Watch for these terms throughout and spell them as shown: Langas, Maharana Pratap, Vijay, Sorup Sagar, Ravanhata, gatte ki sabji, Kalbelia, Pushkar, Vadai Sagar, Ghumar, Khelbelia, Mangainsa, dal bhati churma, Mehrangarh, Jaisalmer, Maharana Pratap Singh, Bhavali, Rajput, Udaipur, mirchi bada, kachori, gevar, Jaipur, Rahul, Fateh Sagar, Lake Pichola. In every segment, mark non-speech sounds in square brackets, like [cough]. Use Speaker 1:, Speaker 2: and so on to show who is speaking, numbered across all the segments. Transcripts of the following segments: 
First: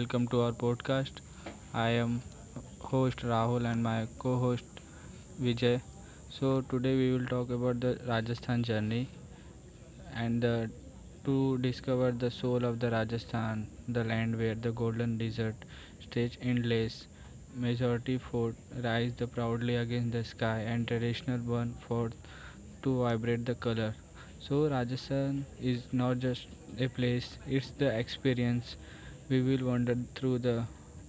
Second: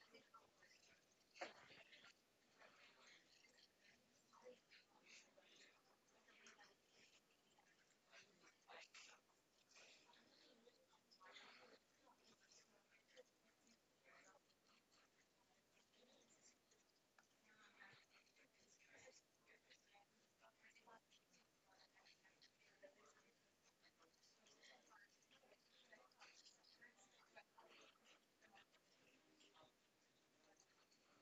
Speaker 1: welcome to our podcast. I am host Rahul and my co host Vijay. So, today we will talk about the Rajasthan journey and the, to discover the soul of the Rajasthan, the land where the golden desert stretch endless. Majority fort rise the proudly against the sky and traditional burn forth to vibrate the color. So Rajasthan is not just a place, it's the experience. We will wander through the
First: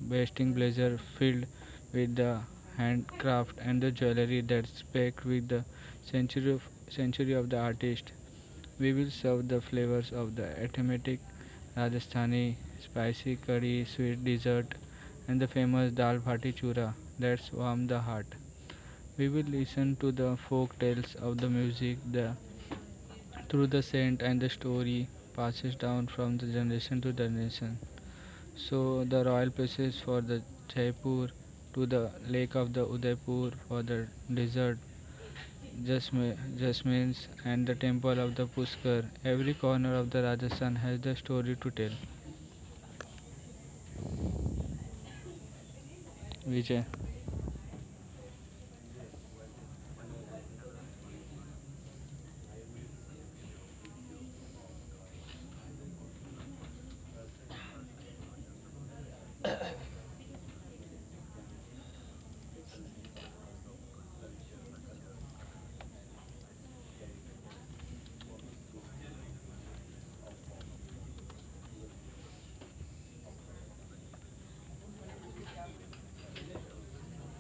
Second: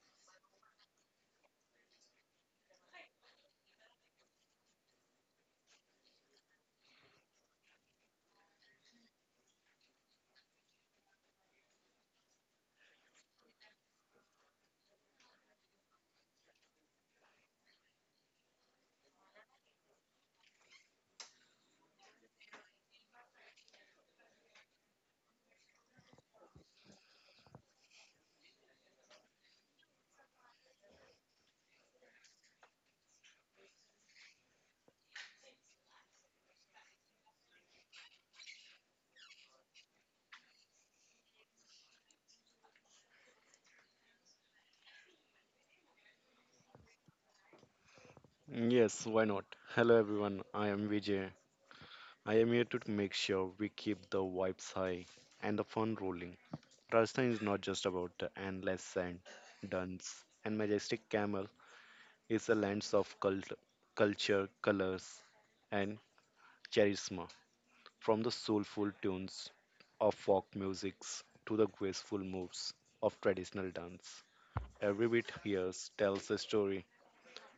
Speaker 1: basting blazer filled with the handcraft and the jewelry that's packed with the century of, century of the artist. We will serve the flavors of the aromatic, Rajasthani spicy curry, sweet dessert, and the famous dal bhati chura that's warm the heart. We will listen to the folk tales of the music through the scent, and the story passes down from the generation to generation. So the royal places for the Jaipur to the lake of the Udaipur for the desert jasmines and the temple of the Pushkar. Every corner of the Rajasthan has the story to tell. Vijay.
Speaker 2: Yes, why not? Hello everyone, I am Vijay. I am here to make sure we keep the vibes high and the fun rolling. Rajasthan is not just about the endless sand, dunes, and majestic camel. It's a land of culture, colors, and charisma. From the soulful tunes of folk musics to the graceful moves of traditional dance. Every bit here tells a story.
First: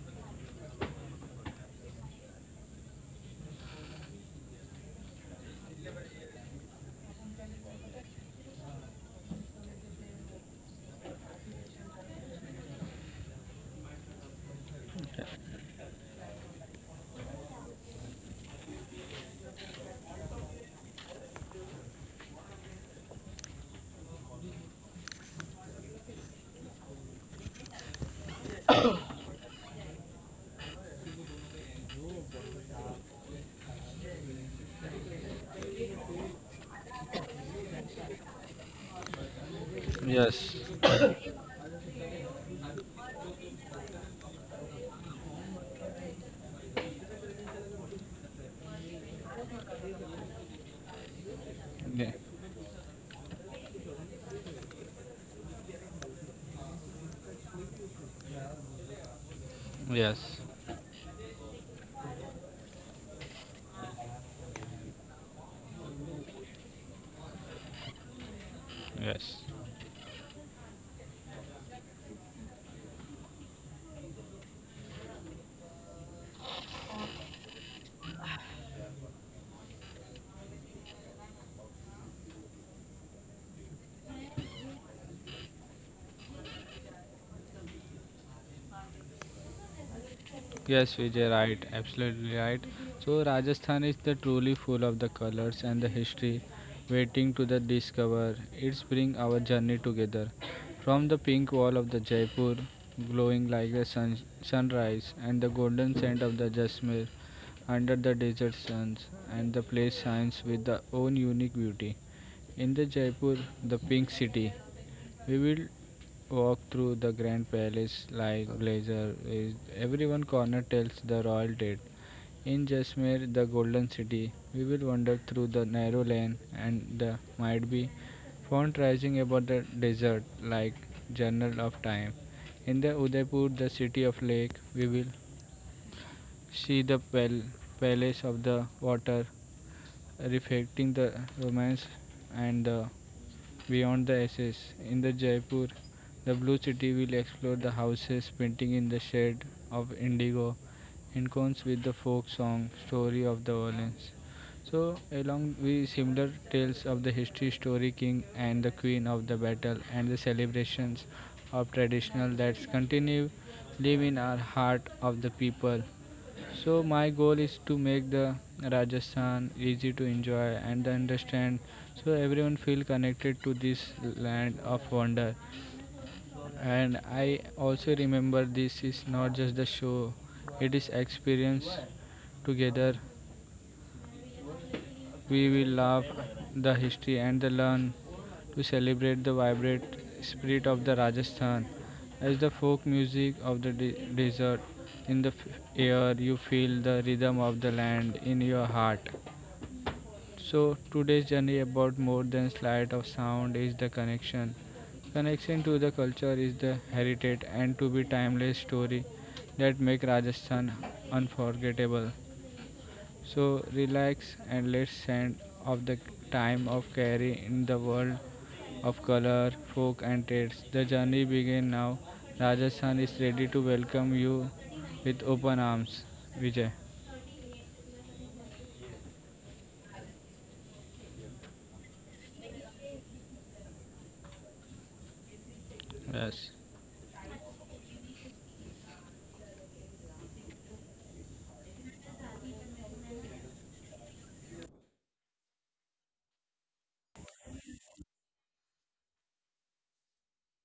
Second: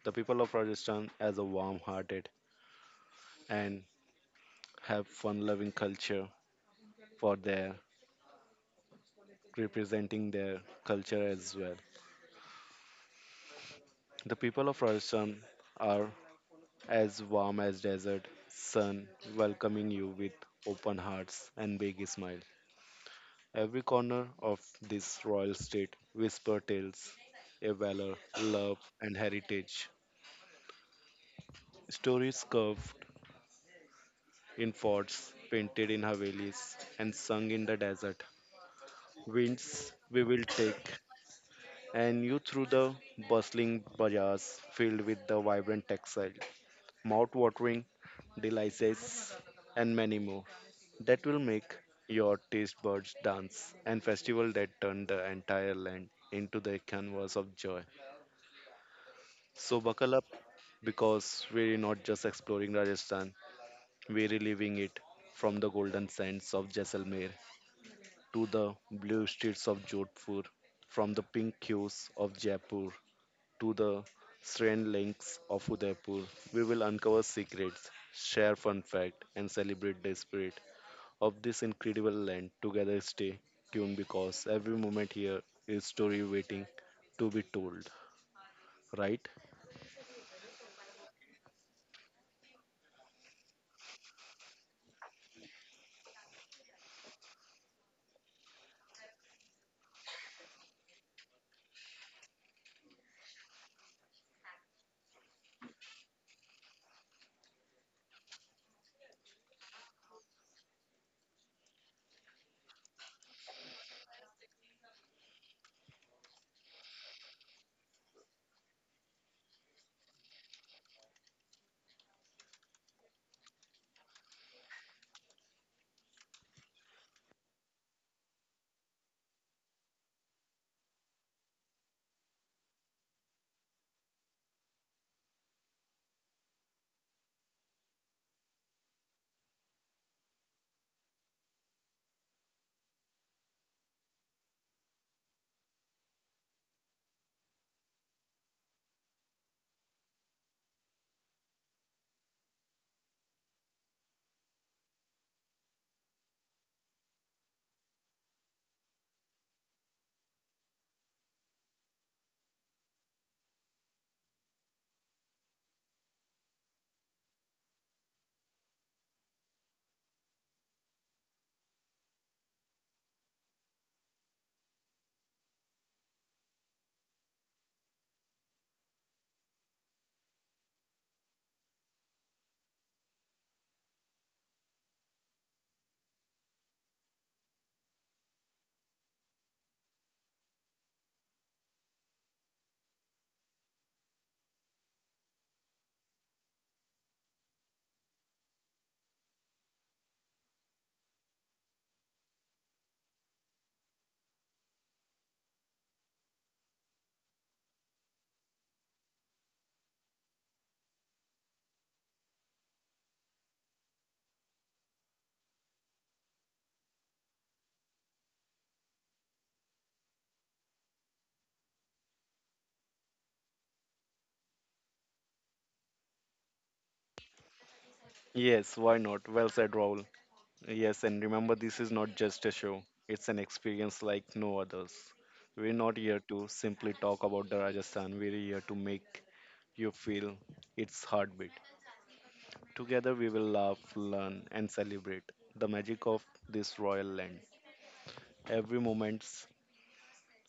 Speaker 2: The people of Rajasthan as a warm-hearted and have fun loving culture for their representing their culture as well. The people of Rajasthan are as warm as desert sun, welcoming you with open hearts and big smile. Every corner of this royal state whisper tales, a valor, love, and heritage. Stories carved in forts, painted in havelis, and sung in the desert. Winds we
Speaker 1: Yes.
Speaker 2: will take and you through the bustling bazaars filled with the vibrant textiles, mouth-watering delicacies, and many more that will make your taste buds dance and festival that turn the entire land into the canvas of joy. So buckle up
Speaker 1: Yes.
Speaker 2: because we're not just exploring Rajasthan, we're reliving it from the golden sands of Jaisalmer to the
Speaker 1: Yes.
Speaker 2: blue streets of Jodhpur, from the pink hues of Jaipur to the strange links of Udaipur. We will uncover secrets, share fun fact, and celebrate the spirit of this incredible land. Together, stay tuned because every moment here is story waiting to be told. Right?
Speaker 1: Yes, Vijay, right, absolutely right. So Rajasthan is the truly full of the colors and the history waiting to the discover. It's bring our journey together. From the pink wall of the Jaipur, glowing like the sun, sunrise, and the golden scent of the Jasmine under the desert suns, and the place shines with the own unique beauty. In the Jaipur, the pink city, we will walk through the grand palace like Blazer. Everyone corner tells the royal date. In Jasmir, the golden city, we will wander through the narrow lane and the might be font rising above the desert like journal of time. In the Udaipur, the city of lake, we will see the palace of the water reflecting the romance and the beyond the ashes. In the Jaipur, the blue city will explore the houses painting in the shade of indigo in cones with the folk song story of the violence. So along with similar tales of the history story king and the queen of the battle and the celebrations of traditional that continue live in our heart of the people, so my goal is to make the Rajasthan easy to enjoy and understand so everyone feel connected to this land of wonder. And I also remember this is not just the show, it is experience together we will love the history and the learn to celebrate the vibrant spirit of the Rajasthan. As the folk music of the desert in the air, you feel the rhythm of the land in your heart. So today's journey about more than sleight of sound is the connection. Connection to the culture is the heritage and to be timeless story that make Rajasthan unforgettable. So relax and let's send off the time of carry in the world of color, folk and trades. The journey begin now. Rajasthan is ready to welcome you with open arms. Vijay.
Speaker 2: Yes. Why not? Well said, Raul. Yes, and remember, this is not just a show. It's an experience like no others. We're not here
Speaker 1: Yes.
Speaker 2: to simply talk about the Rajasthan. We're here to make you feel its heartbeat. Together we will laugh, learn, and celebrate the magic of this royal land. Every moment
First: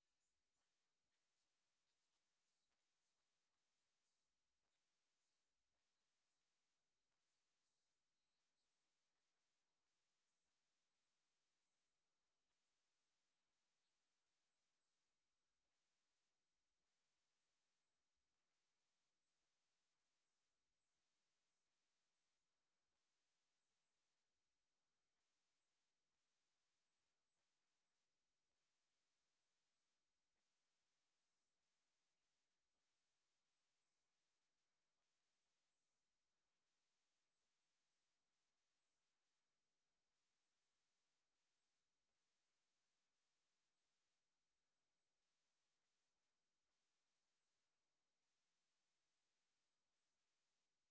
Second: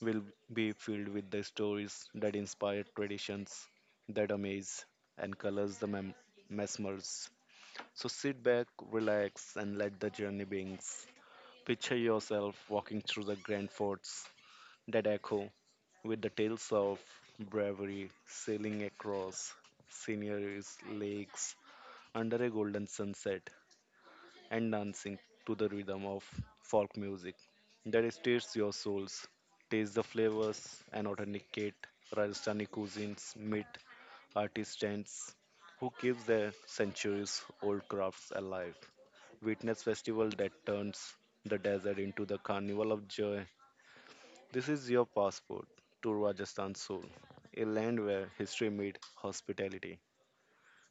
Speaker 2: will be filled with the stories that inspire traditions, that amaze and colors the mesmers. So sit back, relax, and let the journey begin. Picture yourself walking through the grand forts that echo with the tales of bravery, sailing across sceneries, lakes, under a golden sunset and dancing to the rhythm of folk music that stirs your souls. Taste the flavors and authenticate Rajasthani cuisines, meet artisans who keep their centuries old crafts alive. Witness festival that turns the desert into the carnival of joy. This is your passport to Rajasthan's soul, a land where history meets hospitality,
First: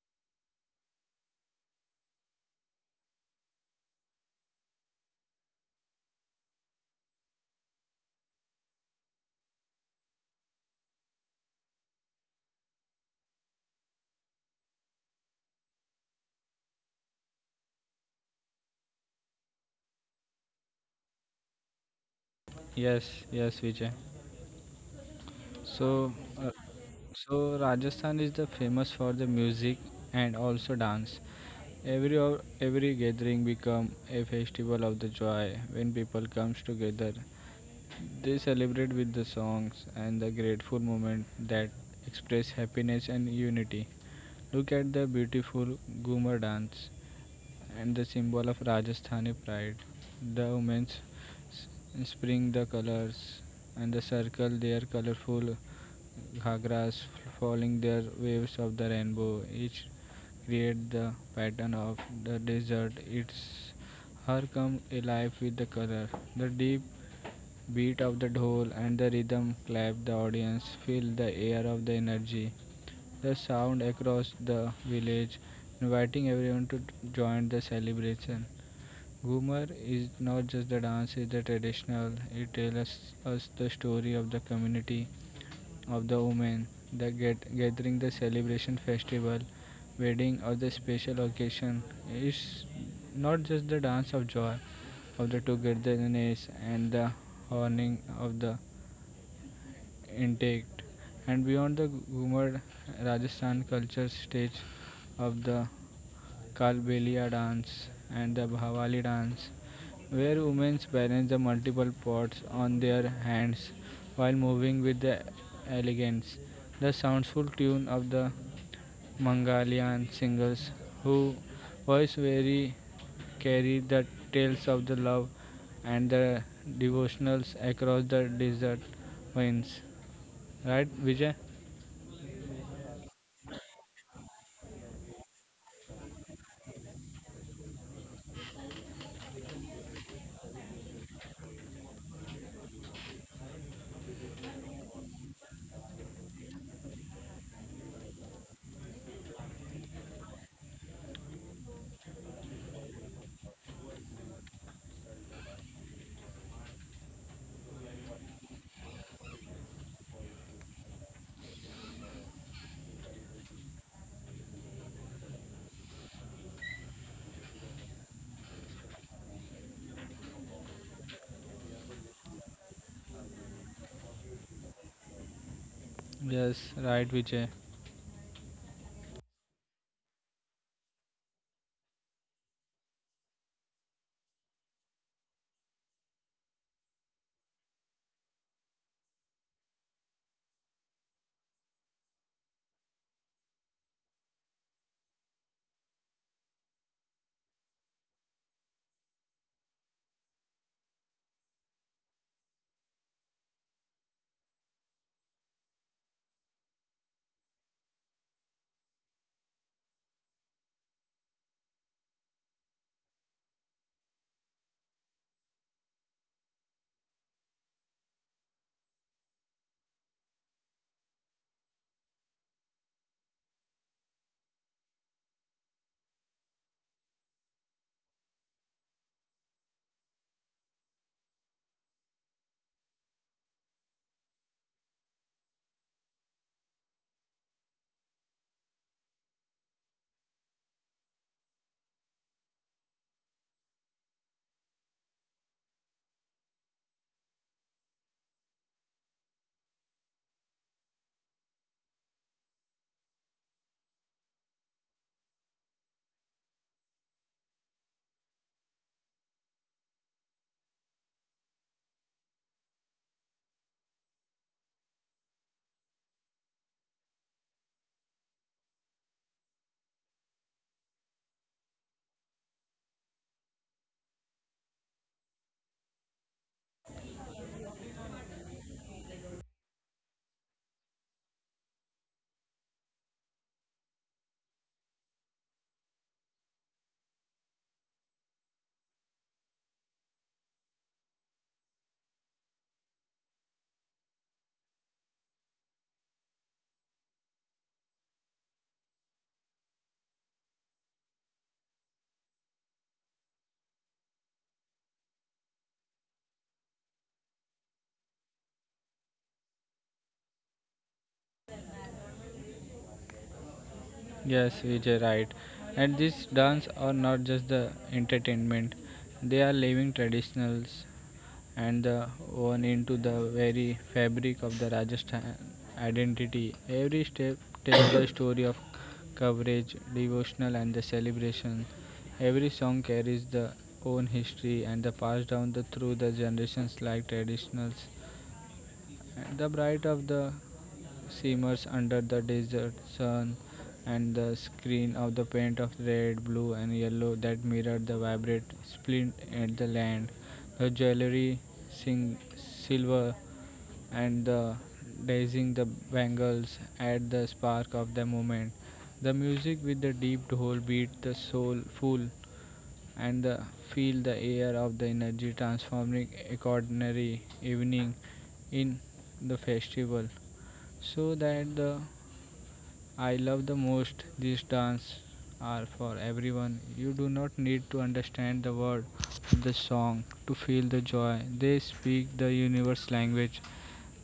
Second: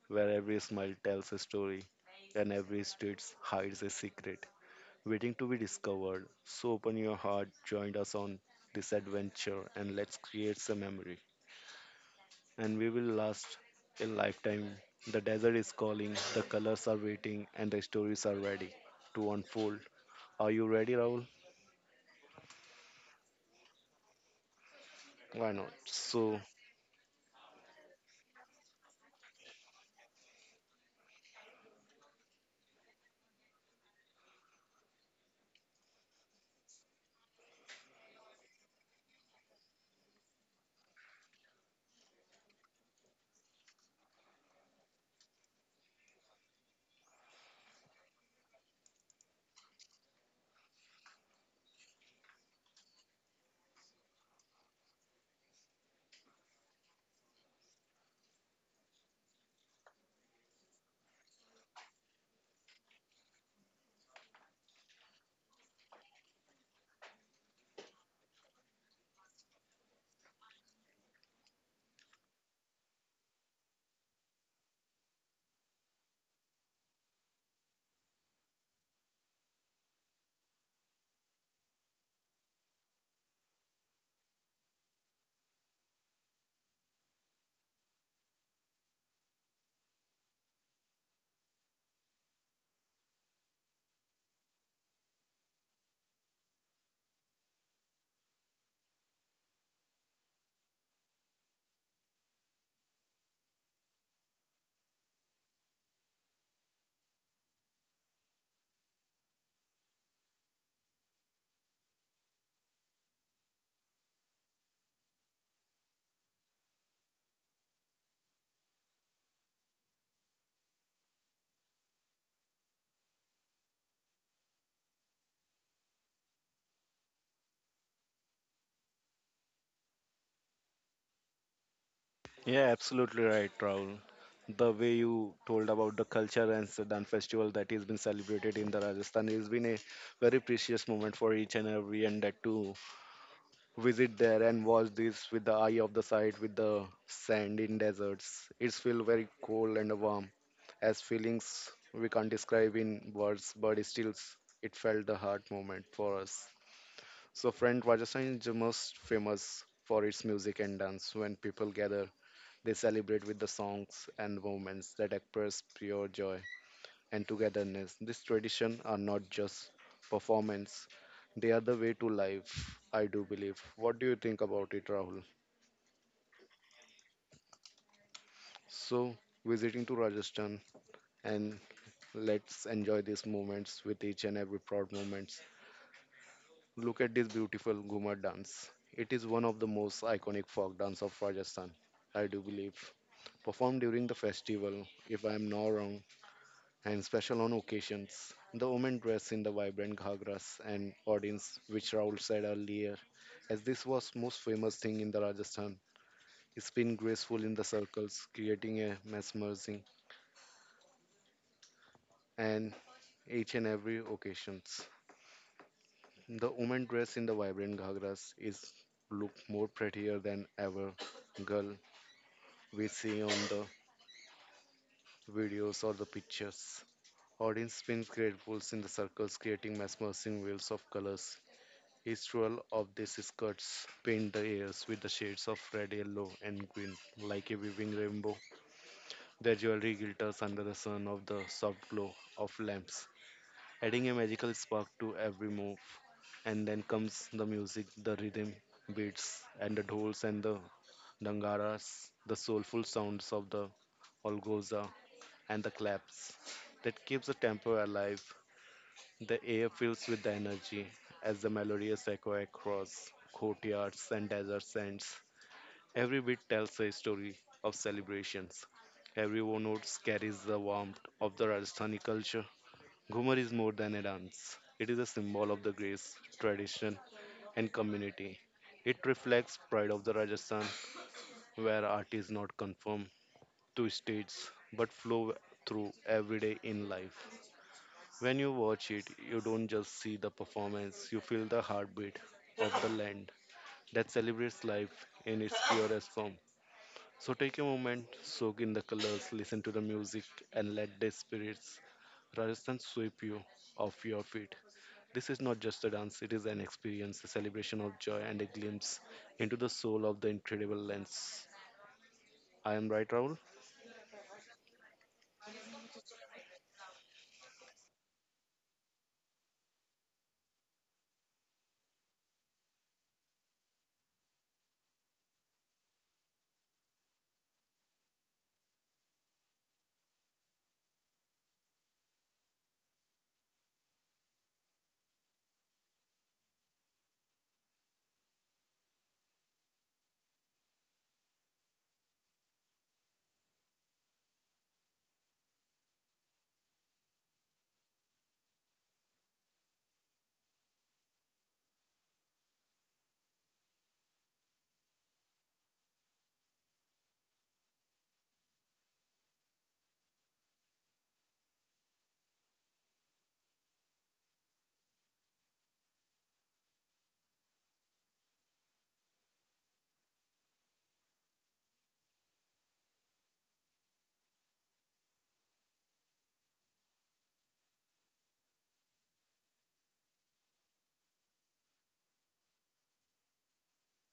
Speaker 2: where every smile tells a story and every street hides a secret waiting to be discovered. So open your heart, join us on this adventure, and let's create some memory. And we will last a lifetime. The desert is calling, the colors are waiting, and the stories are ready to unfold. Are you ready, Rahul?
Speaker 1: Yes, yes, Vijay.
Speaker 2: Why not?
Speaker 1: So
Speaker 2: So,
Speaker 1: uh, so Rajasthan is the famous for the music and also dance. Every gathering become a festival of the joy when people comes together. They celebrate with the songs and the grateful moment that express happiness and unity. Look at the beautiful Ghumar dance and the symbol of Rajasthani pride. The women s- spring the colors and the circle their colorful ghagras following their waves of the rainbow. Each create the pattern of the desert. It's her come alive with the color. The deep beat of the dhol and the rhythm clap, the audience feel the air of the energy. The sound across the village, inviting everyone to join the celebration. Ghumar is not just the dance, it's the traditional. It tells us the story of the community of the women, gathering, the celebration, festival, wedding, or the special occasion. It's not just the dance of joy, of the togetherness, and the honoring of the intact. And beyond the Ghumar Rajasthan culture stage of the Kalbelia dance and the Bhavali dance where women balance the multiple pots on their hands while moving with the elegance. The soulful tune of the Mongolian singers who voice very carry the tales of the love and the devotionals across the desert winds. Right, Vijay?
Speaker 2: yeah, absolutely right, Rahul. The way you told about the culture and Sedan festival that is being celebrated in the Rajasthan has been a very precious moment for each and every, and that too visit there and watch this with the eye of the sight with the sand in deserts. It's feel very cold and warm, as feelings we can't describe in words, but it still it felt the heart moment for us. So, friend, Rajasthan is the most famous for its music and dance. When people gather, they celebrate with the songs and movements that express pure joy and togetherness. This tradition are not just performance, they are the way to life, I do believe. What do you think about it, Rahul?
Speaker 1: Yes, right, Vijay.
Speaker 2: So, visiting to Rajasthan and let's enjoy these moments with each and every proud moments. Look at this beautiful Ghumar dance. It is one of the most iconic folk dance of Rajasthan, I do believe. Performed during the festival, if I am not wrong, and special on occasions. The women dress in the vibrant ghagras and audience, which Raul said earlier, as this was most famous thing in the Rajasthan. Spin graceful in the circles, creating a mesmerizing and each and every occasions. The women dress in the vibrant ghagras is look more prettier than ever girl we see on the videos or the pictures. Audience spins gratefuls in the circles, creating mesmerizing wheels of colors. Each swirl of these skirts paint the airs with the shades of red, yellow, and green, like a weaving rainbow. Their jewelry glitters under the sun of the soft glow of lamps, adding a magical spark to every move. And then comes the music, the rhythm, beats, and the dolls and the dangaras, the soulful sounds of the olgoza and the claps that keeps the tempo alive, the air fills with the energy as the melodious echo across courtyards and desert sands. Every beat tells a story of celebrations. Every note carries the warmth of the Rajasthani culture. Ghumar is more than a dance. It is a symbol of the grace, tradition, and community. It reflects pride of the Rajasthan, where art is not confined to states but flow through everyday in life. When you watch it, you don't just see the performance, you feel the heartbeat of the land that celebrates life in its purest form. So take a moment, soak in the colors, listen to the music, and let the spirits Rajasthan sweep you off your feet. This is not just a dance, it is an experience, a celebration of joy, and a glimpse into the soul of the incredible lens. I am right, Raul?
Speaker 1: Yes, Vijay, right. And these dance are not just the entertainment; they are living traditionals and the woven into the very fabric of the Rajasthan identity. Every step tells the story of coverage, devotional, and the celebration. Every song carries the own history and the passed down through the generations like traditionals the bright of the shimmers under the desert sun and the screen of the paint of red, blue, and yellow that mirrored the vibrant splint at the land. The jewelry, silver, and the dazing the bangles add the spark of the moment. The music with the deep whole beat the soul full and feel the air of the energy transforming a ordinary evening in the festival. So that the I love the most these dance are for everyone. You do not need to understand the word of the song to feel the joy. They speak the universe language,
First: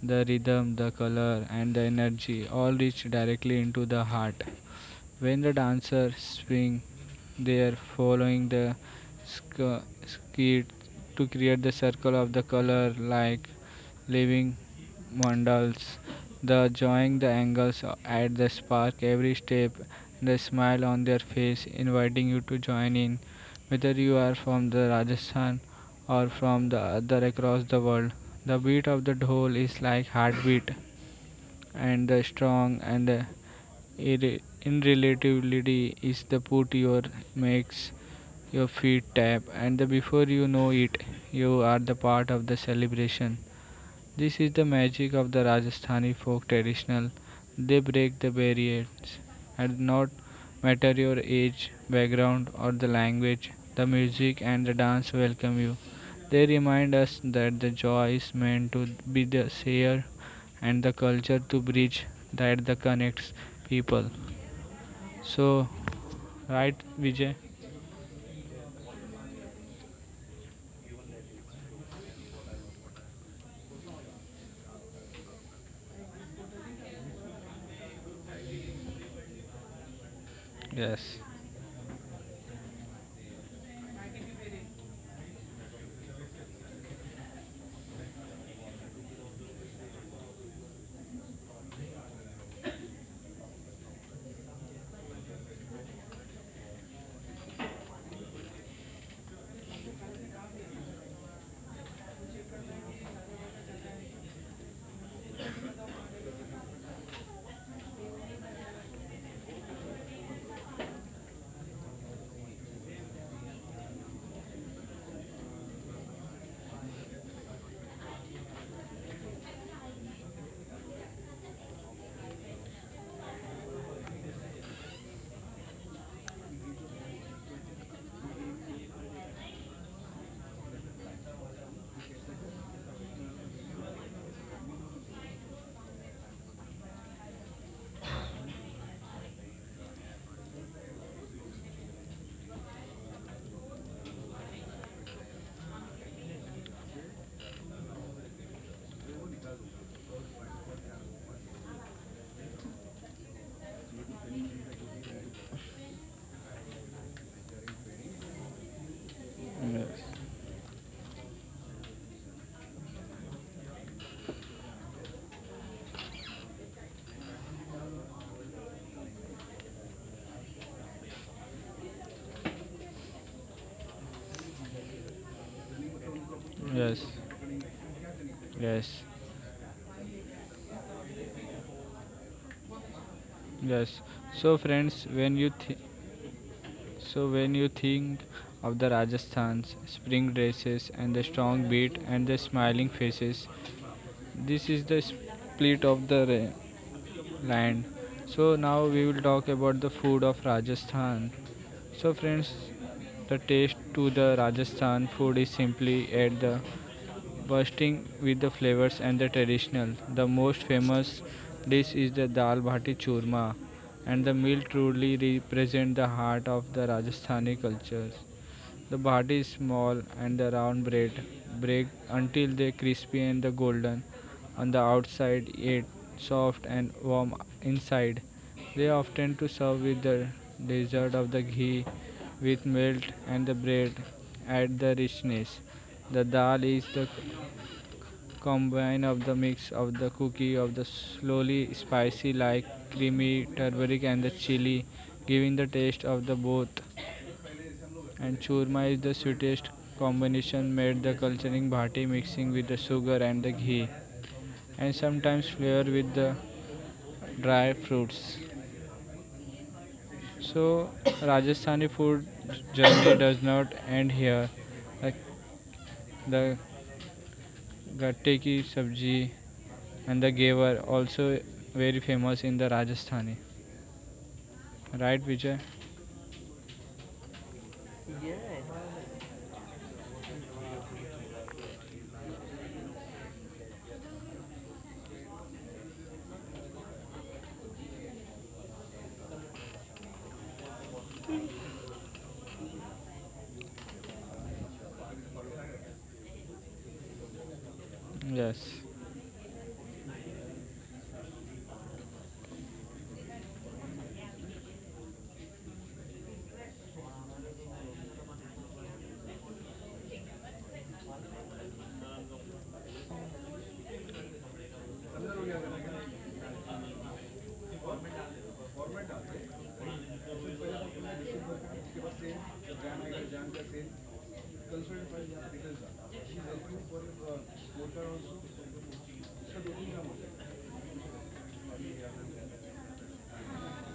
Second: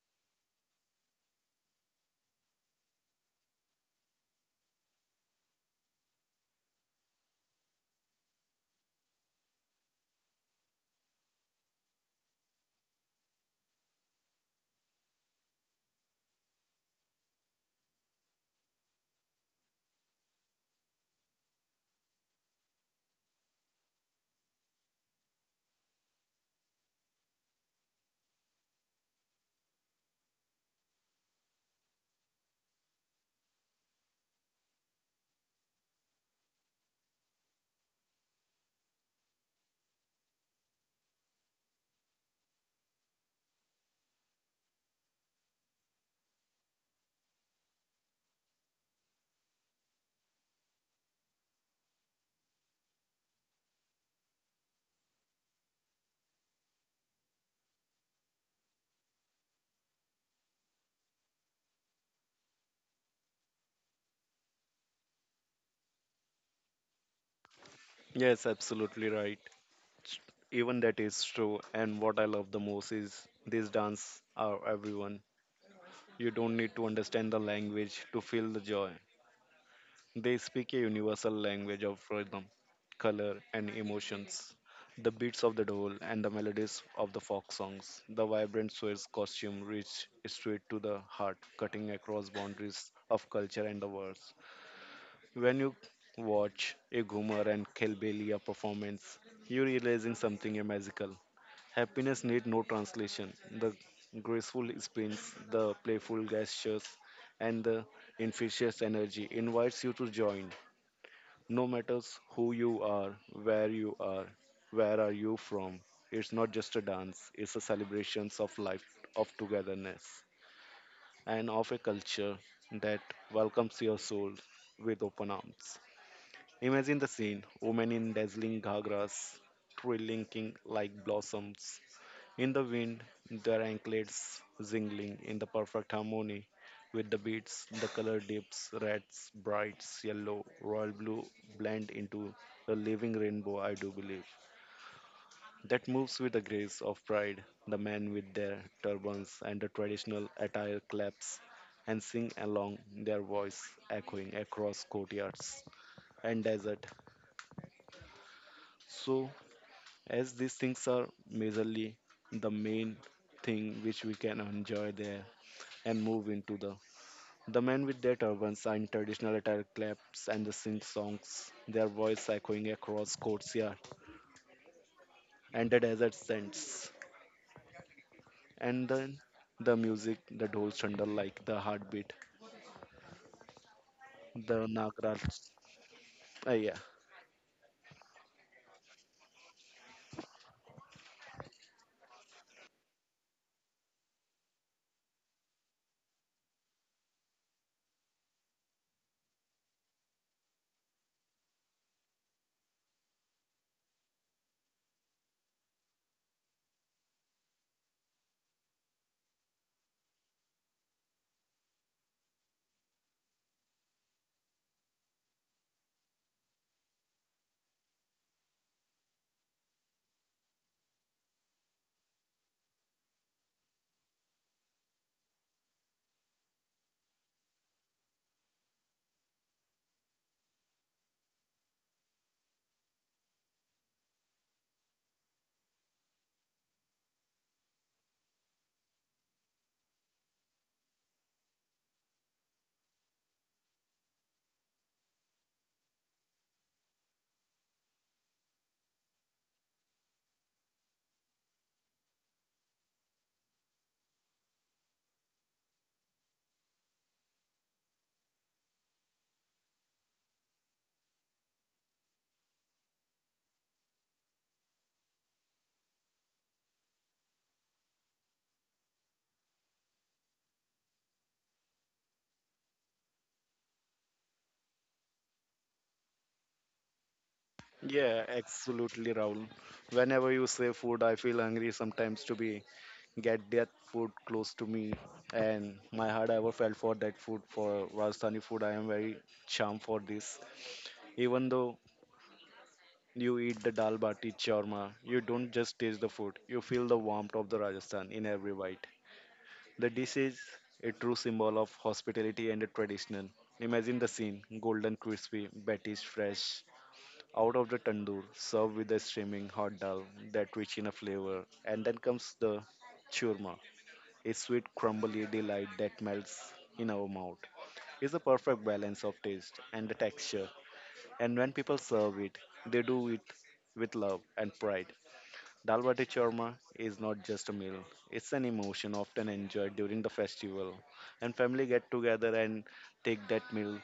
Speaker 1: the rhythm, the color and the energy all reach directly into the heart. When the dancers swing, they are following the skit to create the circle of the color like living mandals. The drawing the angles at the spark every step, the smile on their face inviting you to join in. Whether you are from the Rajasthan or from the other across the world, the beat of the dhol is like heartbeat and the strong and the irre- irreliability is the put your makes your feet tap and the before you know it you are the part of the celebration. This is the magic of the Rajasthani folk traditional. They break the barriers and not matter your age, background or the language. The music and the dance welcome you. They remind us that the joy is meant to be the shared and the culture to bridge that the connects people. So, right, Vijay?
Speaker 2: Yes, absolutely right. Even that is true. And what I love the most is these dance are everyone. You don't need to understand the language to feel the joy. They speak a
Speaker 1: Yes.
Speaker 2: universal language of rhythm, color, and emotions. The beats of the dhol and the melodies of the folk songs, the vibrant Swiss costume reach straight to the heart, cutting across boundaries of culture and the words. When you watch a Ghumar and Khelbelia performance, you're realizing something magical. Happiness need no translation. The graceful spins, the playful gestures, and the infectious energy invites you to join. No matters who you are, where are you from. It's not just a dance, it's a celebration of life, of togetherness, and of a culture that welcomes your soul with open arms. Imagine the scene women in dazzling ghagras, trilling like blossoms, in the wind, their anklets jingling in the perfect harmony with the beats, the color dips, reds, brights, yellow, royal blue blend into the living rainbow, I do believe. That moves with the grace of pride. The men with their turbans and the traditional attire claps and sing along, their voice echoing across courtyards and desert. So,
Speaker 1: Yes.
Speaker 2: as these things are majorly the main thing which we can enjoy there and move into the. The men with their turbans and traditional attire claps and the sing songs, their voice echoing across courtyard and the desert sands.
Speaker 1: Yes,
Speaker 2: And
Speaker 1: yes,
Speaker 2: then the music, the dhol thunder like the heartbeat,
Speaker 1: yes. So,
Speaker 2: the
Speaker 1: friends,
Speaker 2: nagra.
Speaker 1: when you think
Speaker 2: Uh, yeah,
Speaker 1: So when you think of the Rajasthan's spring dresses and the strong beat and the smiling faces, this is the split of the land. So now we will talk about the food of Rajasthan. So friends, the taste to the Rajasthan food is simply at the bursting with the flavors and the traditional. The most famous dish is the dal bhati churma, and the meal truly represents the heart of the Rajasthani culture. The body is small and the round bread break until they crispy and the golden on the outside yet soft and warm inside. They often to serve with the dessert of the ghee with milk and the bread add the richness. The dal is the combine of the mix of the cookie of the slowly spicy like creamy turmeric and the chili giving the taste of the both and churma is the sweetest combination made the culturing bhati mixing with the sugar and the ghee and sometimes flavor with the dry fruits. So Rajasthani food journey [coughs] does not end here. Like the gatte ki sabji and the gevar also very famous in the Rajasthani. Right, Vijay?
Speaker 2: yeah, absolutely, Rahul. Whenever you say food, I feel hungry sometimes to be get that food close to me and my heart ever felt for that food for rajasthani food I am very charmed for this even though you eat the dal bati churma. You don't just taste the food, you feel the warmth of the Rajasthan in every
Speaker 1: Yes.
Speaker 2: bite. The dish is a true symbol of hospitality and a tradition. Imagine the scene golden, crispy, batti's fresh, out of the tandoor, served with a steaming hot dal that rich in a flavor. And then comes the churma, a sweet, crumbly delight that melts in our mouth. It's the perfect balance of taste and the texture. And when people serve it, they do it with love and pride. Dal bati churma is not just a meal, it's an emotion often enjoyed during the festival. And family get together and take that meal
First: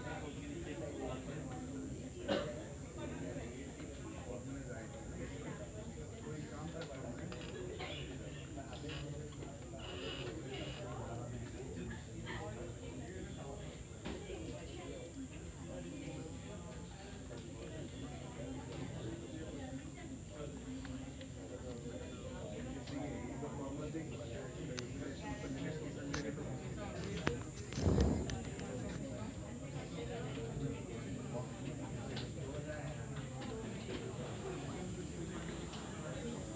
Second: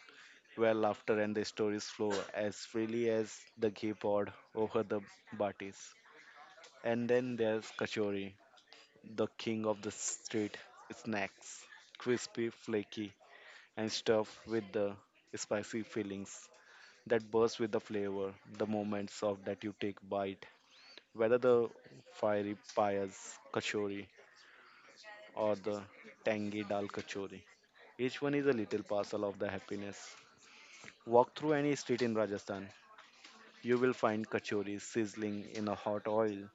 Speaker 2: where laughter and the stories flow as freely as the ghee poured over the batis. And then there's kachori, the king of the street snacks, crispy, flaky, and stuffed with the spicy fillings that burst with the flavor, the moments of that you take bite, whether the fiery payas kachori or the tangy dal kachori. Each one is a little parcel of the happiness. Walk through any street in Rajasthan, you will find kachoris sizzling in a hot oil,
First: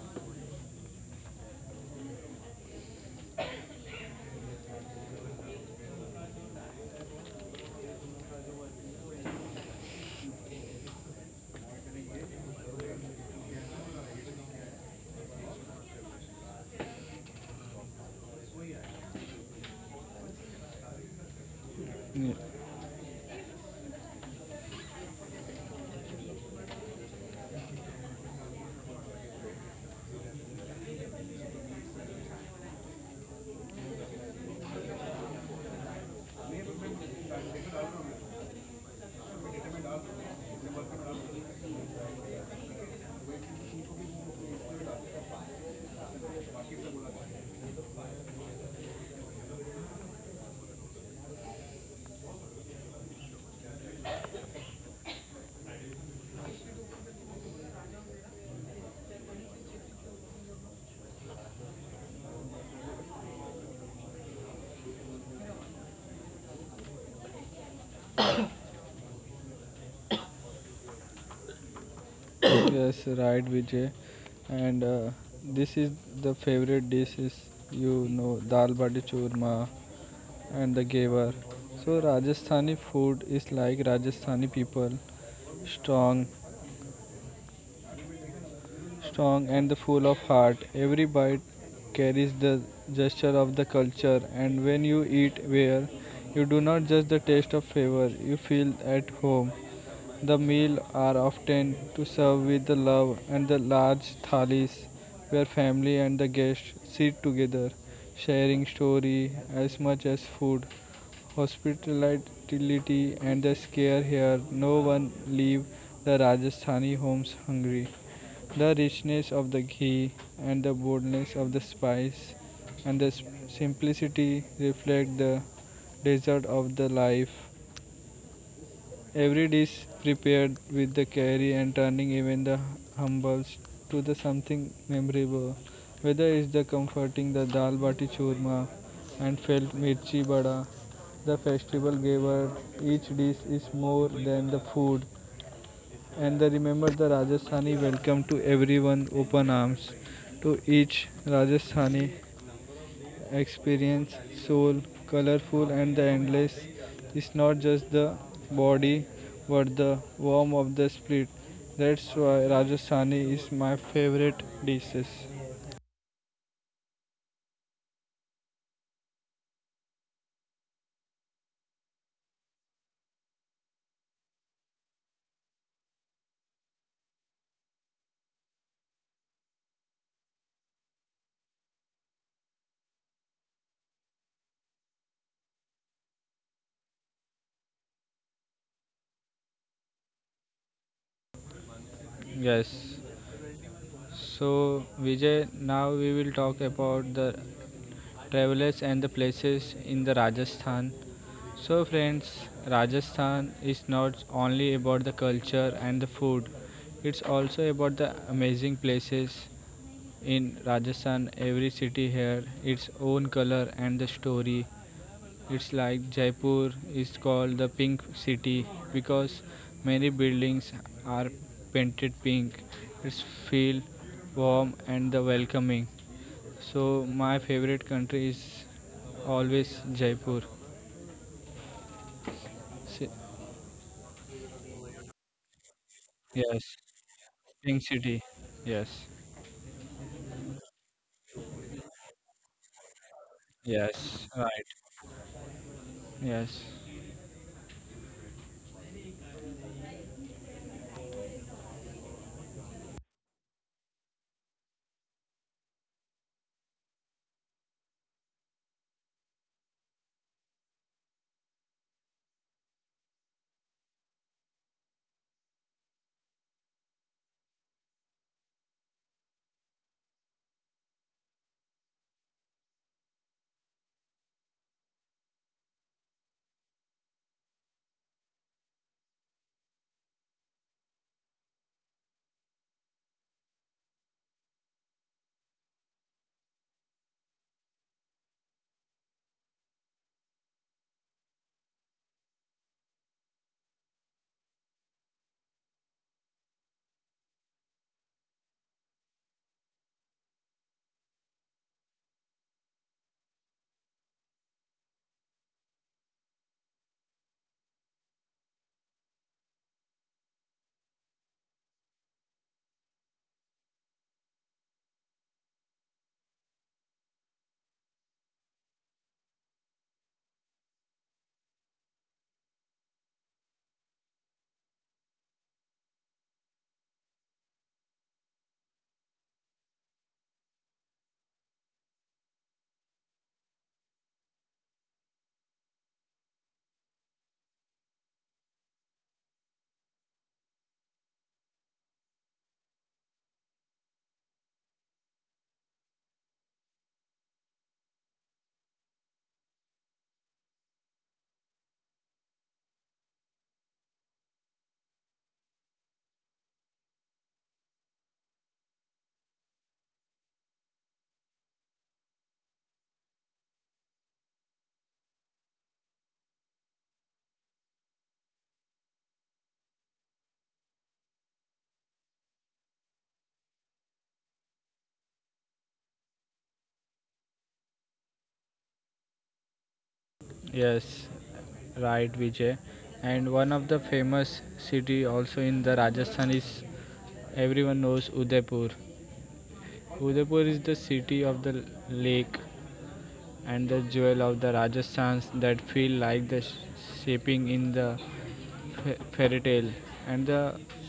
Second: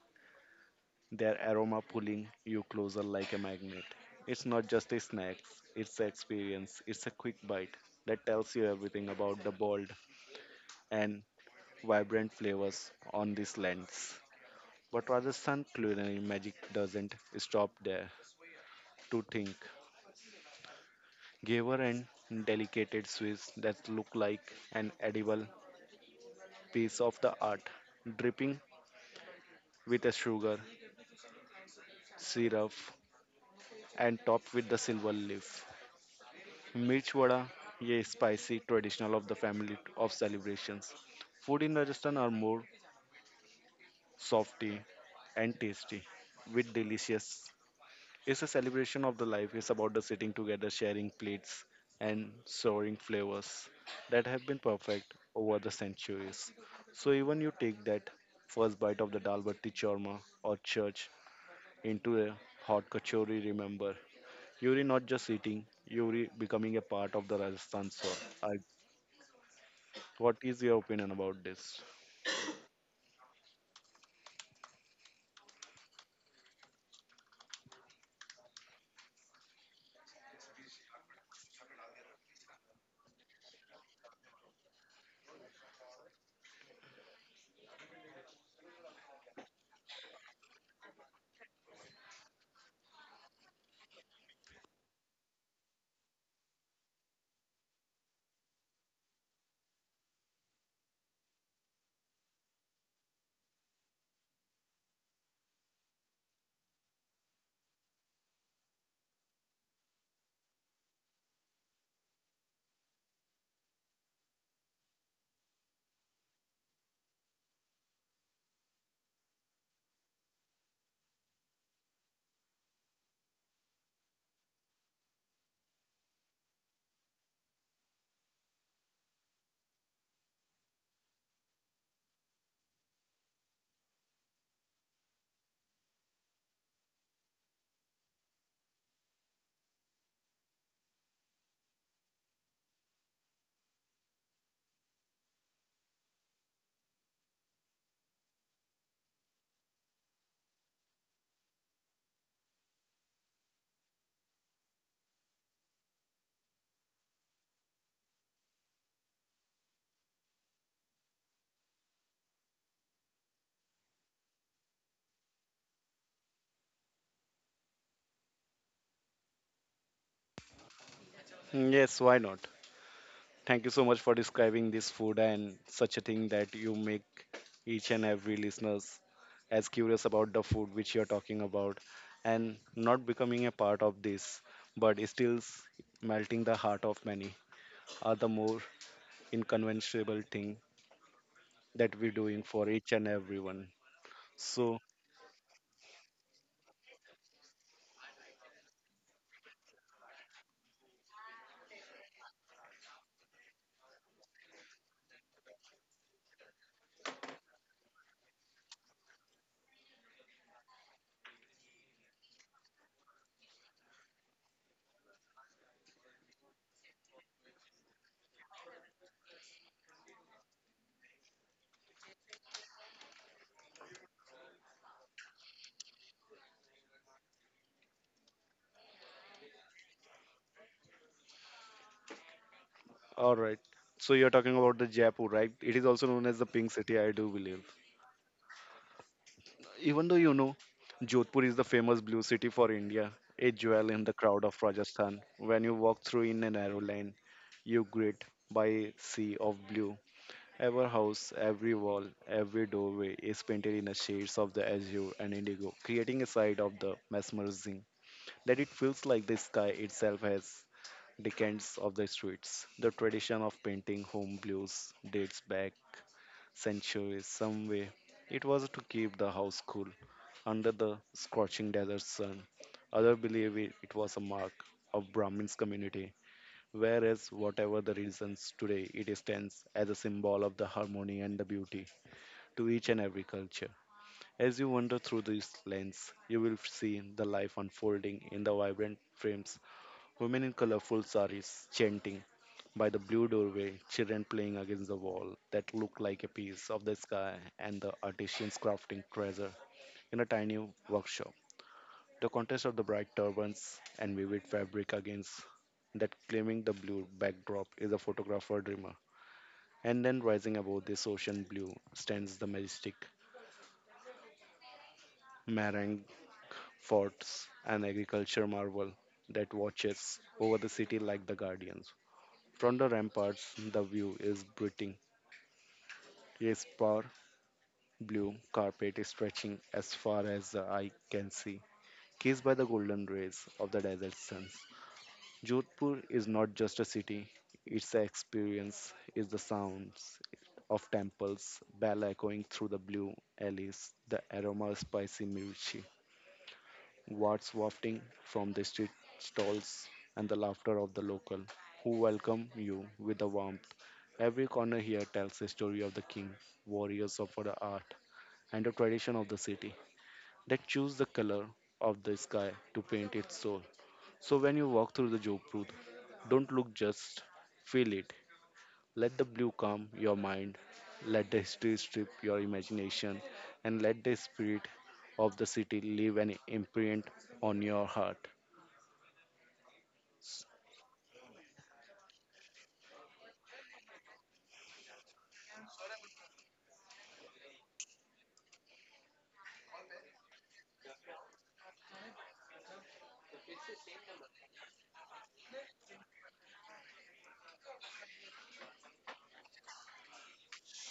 Speaker 2: their aroma pulling you closer like a magnet. It's not just a snack, it's an experience, it's a quick bite that tells you everything about the bold and vibrant flavors on these lands. But Rajasthan culinary magic doesn't stop there. To think, gave her an delicate swiss that look like an edible piece of the art, dripping with a sugar, syrup, and topped with the silver leaf. Mirch vada, a spicy traditional of the family of celebrations. Food in Rajasthan are more softy and tasty, with delicious. It's a celebration of the life. It's about the sitting together, sharing plates, and soaring flavors that have been perfect over the centuries. So even you take that first bite of the dalbati chorma or church into a hot kachori, remember, you're not just eating, you're becoming a part of the Rajasthan soul. I, what is your opinion about this?
Speaker 1: Yes, right, Vijay. And this is the favorite dish is dal bati churma and the gevar. So Rajasthani food is like Rajasthani people, strong strong and full of heart. Every bite carries the gesture of the culture, and when you eat where you do not just the taste of flavor, you feel at home. The meal are often to serve with the love and the large thalis where family and the guests sit together, sharing story as much as food. Hospitality and the care here, no one leave the Rajasthani homes hungry. The richness of the ghee and the boldness of the spice and the simplicity reflect the desert of the life. Every dish prepared with the care and turning even the humbles to the something memorable. Whether it's the comforting the dal bati churma and felt mirchi bada, the festival gave her each dish is more than the food and they remember the Rajasthani welcome to everyone open arms. To each Rajasthani experience, soul, colorful and the endless is not just the body but the warmth of the spirit. That's why Rajasthani is my favorite dishes.
Speaker 2: Yes, why not? Thank you so much for describing this food and such a thing that you make each and every listeners as curious about the food which you're talking about and not becoming a part of this, but it still melting the heart of many are the more inconceivable thing that we're doing for each
Speaker 1: Yes.
Speaker 2: and everyone. So,
Speaker 1: So, Vijay, now we will talk about the travelers and the places in the Rajasthan. So, friends, Rajasthan is not only about the culture and the food, it's also about the amazing places in Rajasthan. Every city here, its own color and the story. It's like Jaipur is called the pink city because many buildings are painted pink. It's feel warm and the welcoming. So my favorite country is always Jaipur. Si-
Speaker 2: all right. So you're talking about the Jaipur, right? It is also known as the Pink
Speaker 1: Yes,
Speaker 2: City, I do believe.
Speaker 1: pink city. Yes.
Speaker 2: Even though Jodhpur is the famous blue city for India, a jewel in the
Speaker 1: Yes,
Speaker 2: crowd of
Speaker 1: right.
Speaker 2: Rajasthan. When you walk through in a
Speaker 1: Yes.
Speaker 2: narrow lane, you greet by a sea of blue. Every house, every wall, every doorway is painted in the shades of the azure and indigo, creating a side of the mesmerizing that it feels like the sky itself has decades of the streets. The tradition of painting home blues dates back centuries some way. It was to keep the house cool under the scorching desert sun. Others believe it, it was a mark of Brahmin's community, whereas whatever the reasons today it stands as a symbol of the harmony and the beauty to each and every culture. As you wander through this lens, you will see the life unfolding in the vibrant frames. Women in colorful saris chanting by the blue doorway, children playing against the wall that look like a piece of the sky, and the artisans crafting treasure in a tiny workshop. The contrast of the bright turbans and vivid fabric against that claiming the blue backdrop is a photographer dreamer. And then rising above this ocean blue stands the majestic meringue forts, an agriculture marvel that watches over the city like the guardians. From the ramparts, the view is breathing. Crisper blue carpet is stretching as far as the eye can see, kissed by the golden rays of the desert suns. Jodhpur is not just a city, it's experience, is the sounds of temples, bell echoing through the blue alleys, the aroma of spicy mirchi, wafts wafting from the street stalls, and the laughter of the local who welcome you with a warmth. Every corner here tells a story of the king, warriors of the art, and the tradition of the city that choose the color of the sky to paint its soul. So when you walk through the Jodhpur, don't look just feel it. Let the blue calm your mind, let the history strip your imagination, and let the spirit of the city leave an imprint on your heart.
Speaker 1: Yes, right, Vijay. And one of the famous city also in the Rajasthan is everyone knows Udaipur. Udaipur is the city of the lake and the jewel of the Rajasthan that feel like the shaping in the fairy tale. And the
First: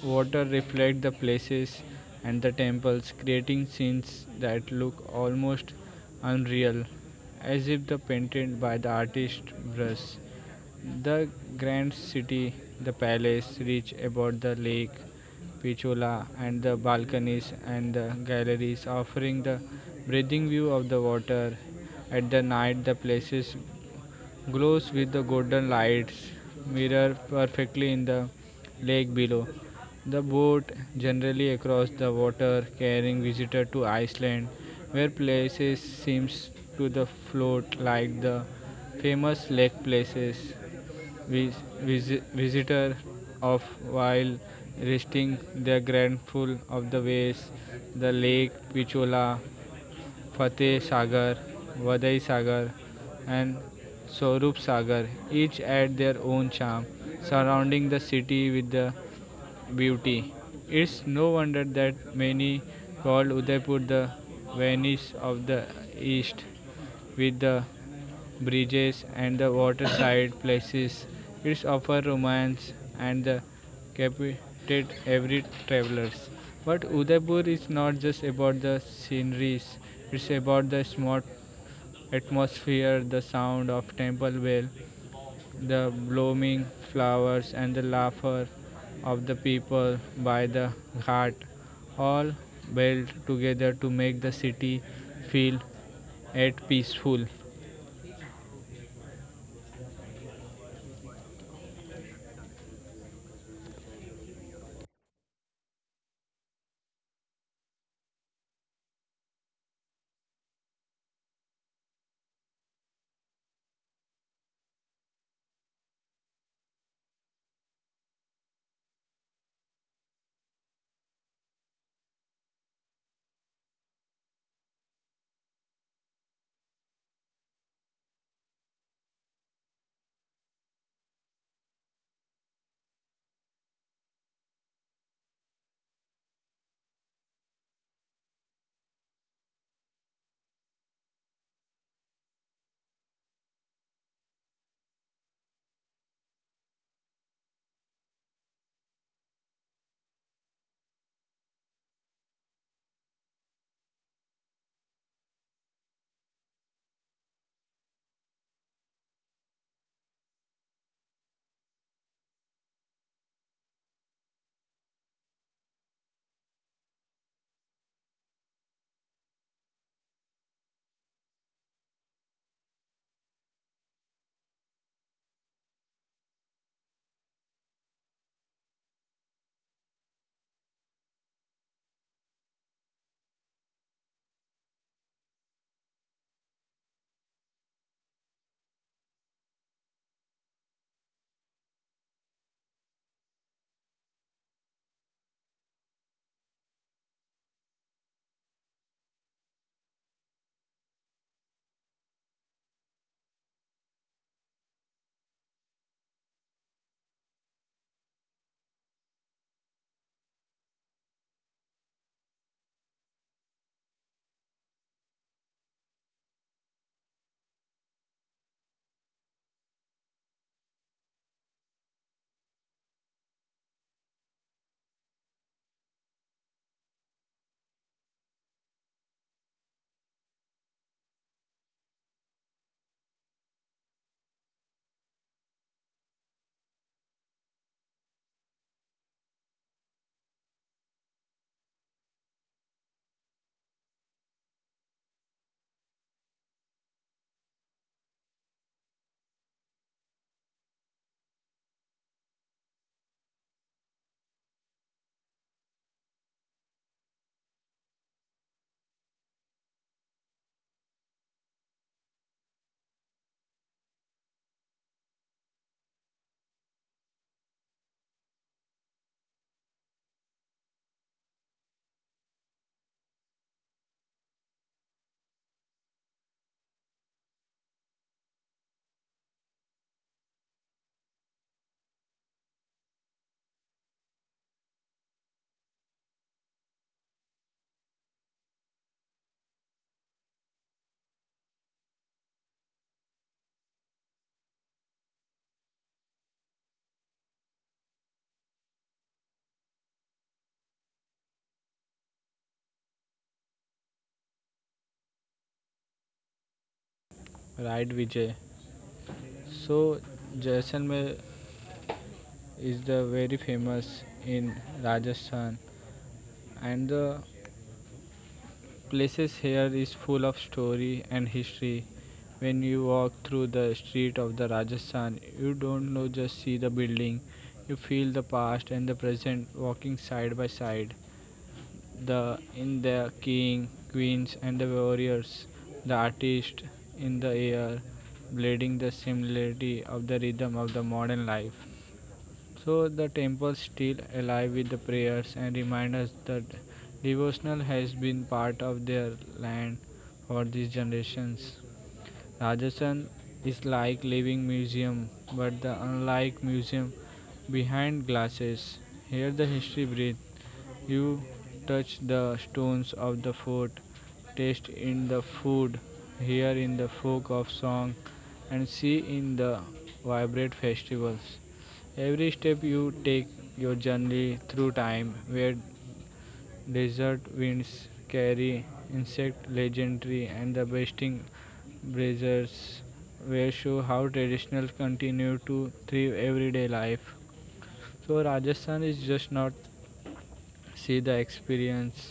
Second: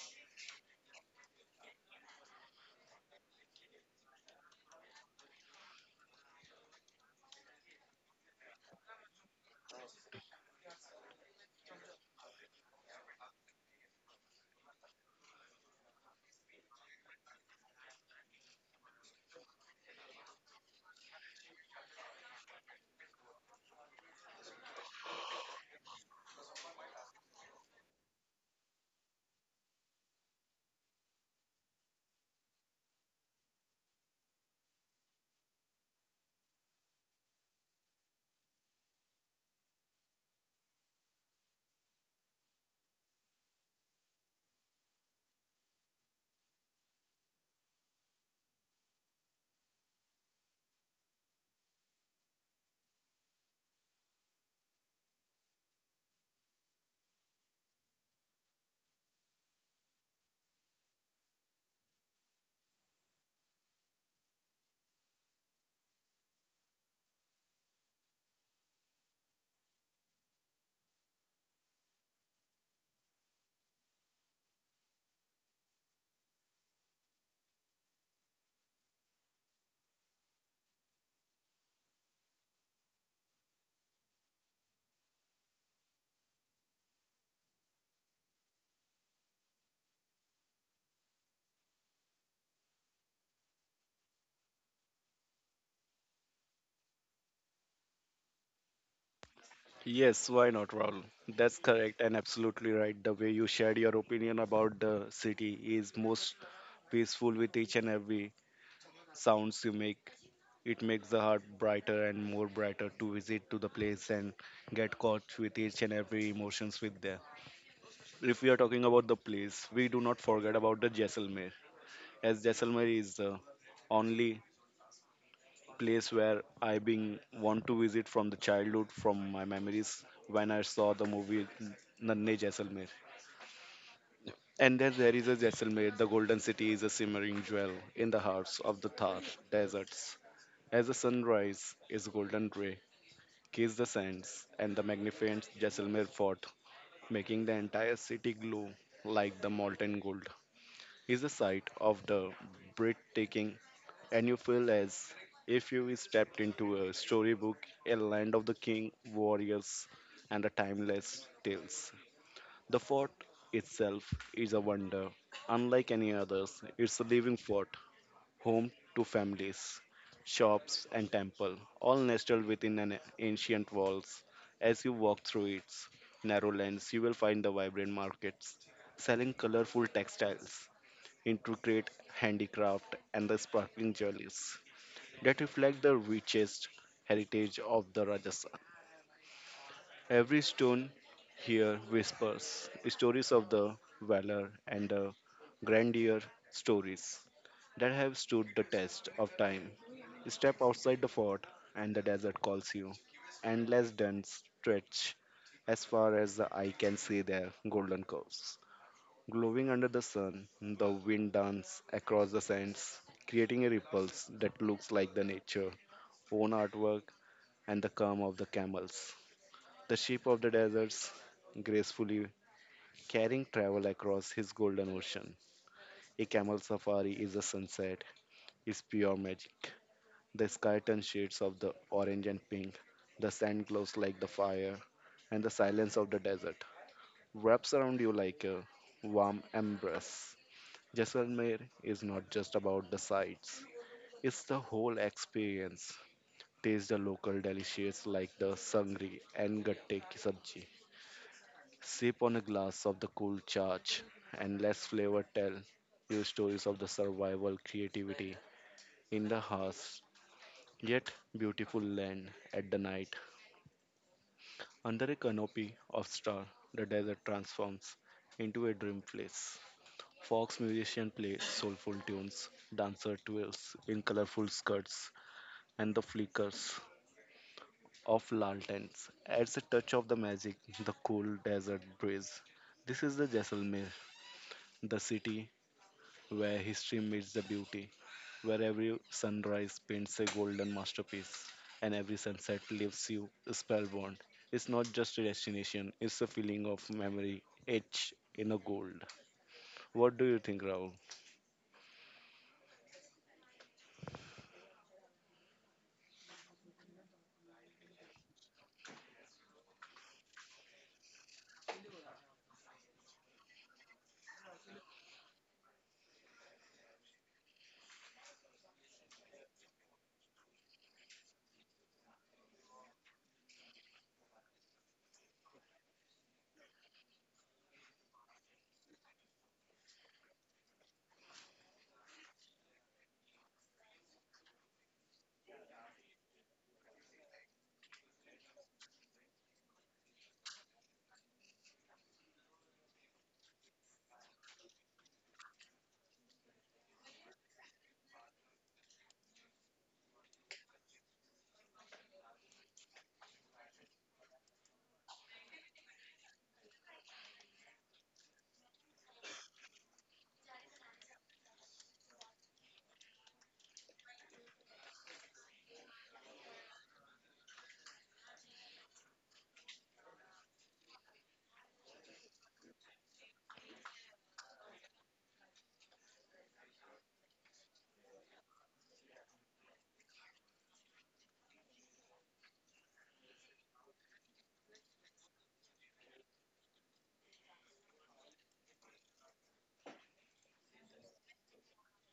Speaker 1: water reflect the places and the temples, creating scenes that look almost unreal, as if the painted by the artist brush. The grand city, the palace reach about the lake, Pichola, and the balconies and the galleries offering the breathing view of the water. At the night, the places glows with the golden lights, mirror perfectly in the lake below. The boat generally across the water, carrying visitor to Iceland, where places seems to the float like the famous lake places. Vis- Visitor of while resting their grandful of the ways, the lake Pichola, Fateh Sagar, Vadai Sagar, and Sorup Sagar, each add their own charm, surrounding the city with the beauty. It's no wonder that many call Udaipur the Venice of the East, with the bridges and the waterside places. It's offer romance and the captivated every travelers. But Udaipur is not just about the sceneries, it's about the smart atmosphere, the sound of temple bell, the blooming flowers and the laughter of the people by the ghat, all built together to make the city feel at peaceful.
Speaker 2: Yes, why not, Rahul? That's correct and absolutely right. The way you shared your opinion about the city is most peaceful with each and every sounds you make. It makes the heart brighter and more brighter to visit to the place and get caught with each and every emotions with there. If we are talking about the place, we do not forget about the Jaisalmer, as Jaisalmer is the only place where I been want to visit from the childhood, from my memories when I saw the movie Nanne Jaisalmer. And then there is a Jaisalmer, the golden city is a simmering jewel in the hearts of the Thar deserts. As the sunrise is golden gray, kiss the sands and the magnificent Jaisalmer fort, making the entire city glow like the molten gold, is a sight of the breathtaking and you feel as if you stepped into a storybook, a land of the king, warriors, and the timeless tales. The fort itself is a wonder, unlike any others. It's a living fort, home to families, shops, and temple, all nestled within an ancient walls. As you walk through its narrow lanes, you will find the vibrant markets selling colorful textiles, intricate handicraft, and the sparkling jewelries that reflect the richest heritage of the Rajasthan. Every stone here whispers stories of the valor and the grandeur stories that have stood the test of time. Step outside the fort, and the desert calls you. Endless dunes stretch as far as the eye can see their golden curves. Glowing under the sun, the wind dances across the sands, creating a ripples that looks like the nature own artwork and the calm of the camels. The sheep of the deserts gracefully carrying travel across his golden ocean. A camel safari is a sunset, is pure magic. The sky turns shades of the orange and pink, the sand glows like the fire, and the silence of the desert wraps around you like a warm embrace. Jaisalmer is not just about the sights, it's the whole experience. Taste the local delicious like the sangri and gatte ki sabji. Sip on a glass of the cool charge and let flavor tell you stories of the survival creativity in the harsh yet beautiful land at the night. Under a canopy of stars, the desert transforms into a dream place. Fox musicians play soulful tunes, dancer twirls in colorful skirts, and the flickers of lanterns adds a touch of the magic, the cool desert breeze. This is the Jaisalmer, the city where history meets the beauty, where every sunrise paints a golden masterpiece and every sunset leaves you spellbound. It's not just a destination, it's a feeling of memory etched in a gold. What do you think, Rahul?
Speaker 1: Right, Vijay. So Jaisalmer is the very famous in Rajasthan and the places here is full of story and history. When you walk through the street of the Rajasthan, you don't know just see the building. You feel the past and the present walking side by side the in the king, queens and the warriors, the artist in the air, blending the similarity of the rhythm of the modern life. So the temple still alive with the prayers and reminders that devotional has been part of their land for these generations. Rajasthan is like living museum, but the unlike museum behind glasses. Here the history breathe. You touch the stones of the fort, taste in the food, hear in the folk of song, and see in the vibrant festivals. Every step you take your journey through time, where desert winds carry insect legendary and the basting braziers, where show how traditional continue to thrive everyday life. So Rajasthan is just not see the experience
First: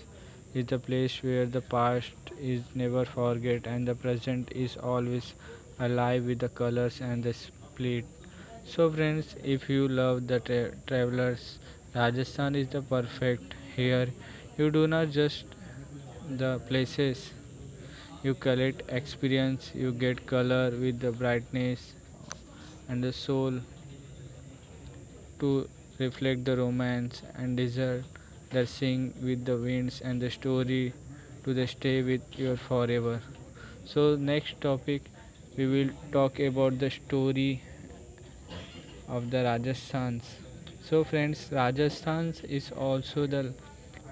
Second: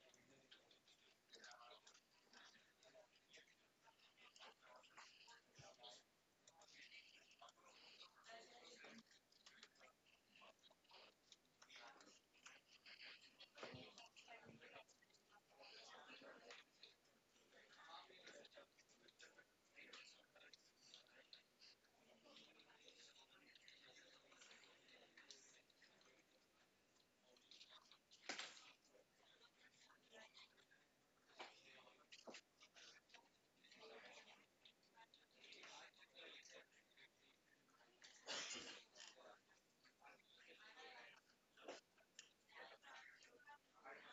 Speaker 1: is the place where the past is never forget and the present is always alive with the colors and the split. So friends, if you love the travelers, Rajasthan is the perfect here. You do not just the places you collect experience you get color with the brightness and the soul to reflect the romance and desire that sing with the winds and the story to the stay with you forever. So next topic we will talk about the story of the Rajasthans. So friends, Rajasthan is also the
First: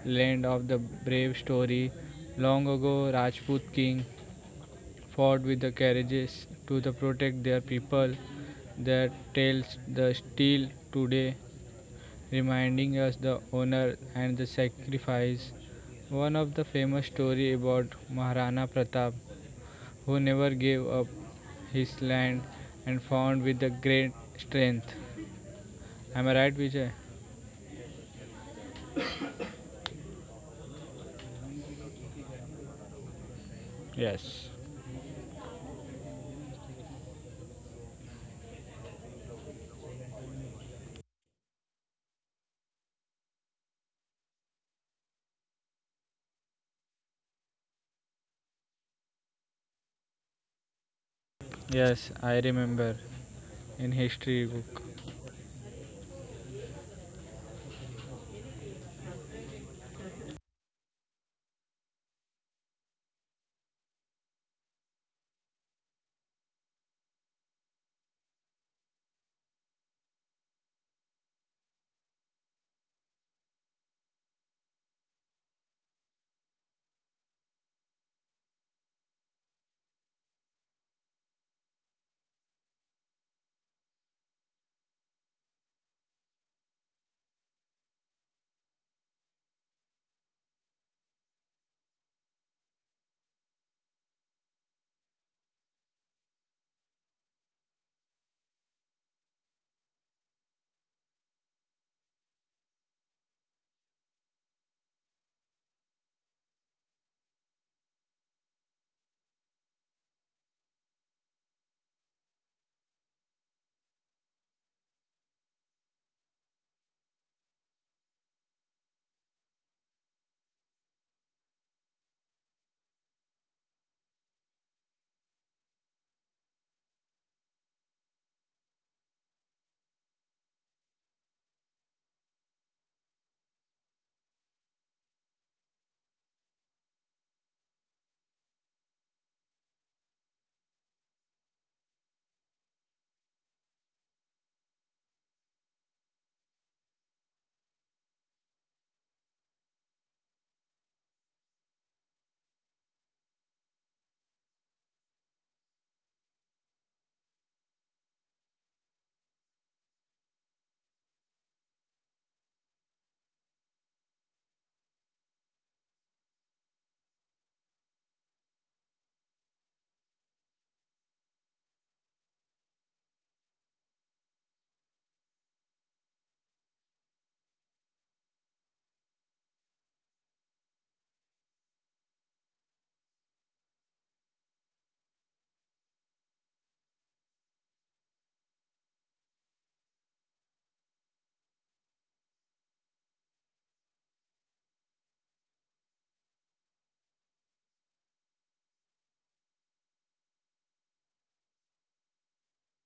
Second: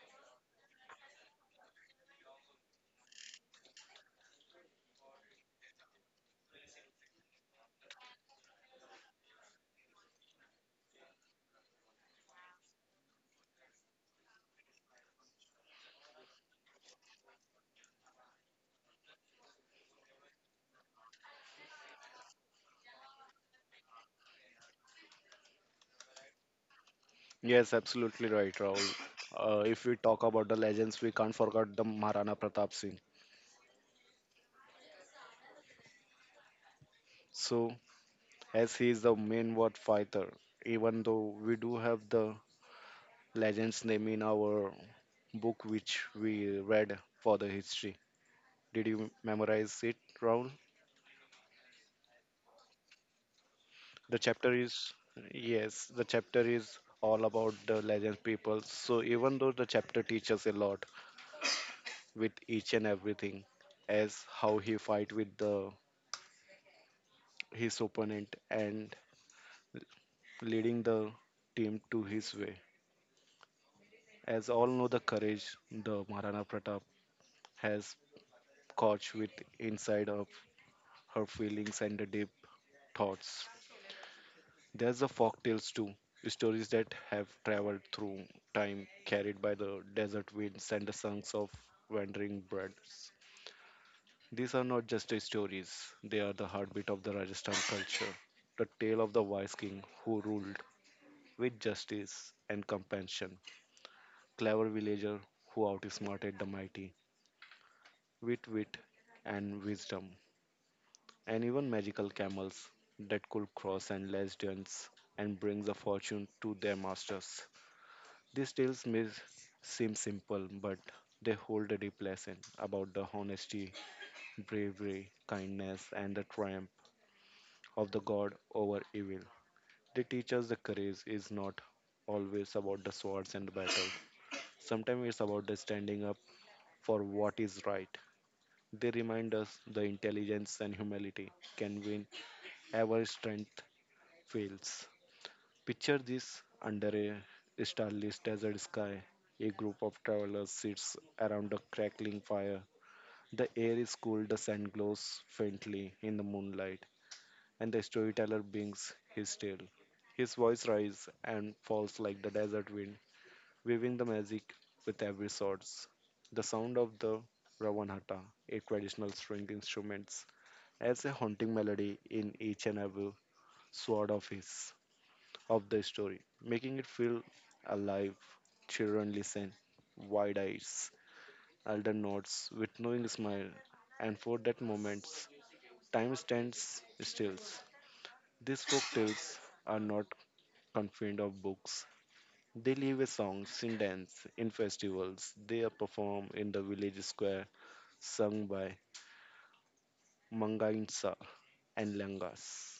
Speaker 1: land of the brave story. Long ago, Rajput king fought with the carriages to the protect their people. Their tales the still today reminding us the honor and the sacrifice. One of the famous story about Maharana Pratap, who never gave up his land and found with the great strength. Am I right, Vijay?
Speaker 2: Yes, absolutely right, Rahul. If we talk about the legends, we can't forget the Maharana Pratap Singh.
Speaker 1: Yes.
Speaker 2: So, as he is the main war fighter, even though we do have the legend's name in our book which we read for the history. Did you memorize it, Raul?
Speaker 1: Yes, I remember in
Speaker 2: The
Speaker 1: history
Speaker 2: chapter
Speaker 1: book.
Speaker 2: is, yes, the chapter is all about the legend people. So even though the chapter teaches a lot with each and everything, as how he fight with the his opponent and leading the team to his way. As all know the courage the Maharana Pratap has caught with inside of her feelings and the deep thoughts. There's the folk tales too, stories that have traveled through time, carried by the desert winds and the songs of wandering birds. These are not just stories, they are the heartbeat of the Rajasthan culture. The tale of the wise king who ruled with justice and compassion, clever villager who outsmarted the mighty, with wit and wisdom, and even magical camels that could cross and less dens and bring the fortune to their masters. These tales seem simple, but they hold a deep lesson about the honesty, bravery, kindness, and the triumph of the God over evil. They teach us the courage is not always about the swords and the battle. Sometimes it's about the standing up for what is right. They remind us the intelligence and humility can win ever strength fails. Picture this under a starlit desert sky. A group of travelers sits around a crackling fire. The air is cool, the sand glows faintly in the moonlight, and the storyteller brings his tale. His voice rises and falls like the desert wind, weaving the magic with every sword. The sound of the Ravanhata, a traditional string instrument, adds a haunting melody in each and every sword of his of the story, making it feel alive. Children listen, wide eyes, elder nods with knowing smile, and for that moment, time stands still. These folk tales are not confined of books. They live with songs, in dance, in festivals. They are performed in the village square, sung by Mangainsa and Langas,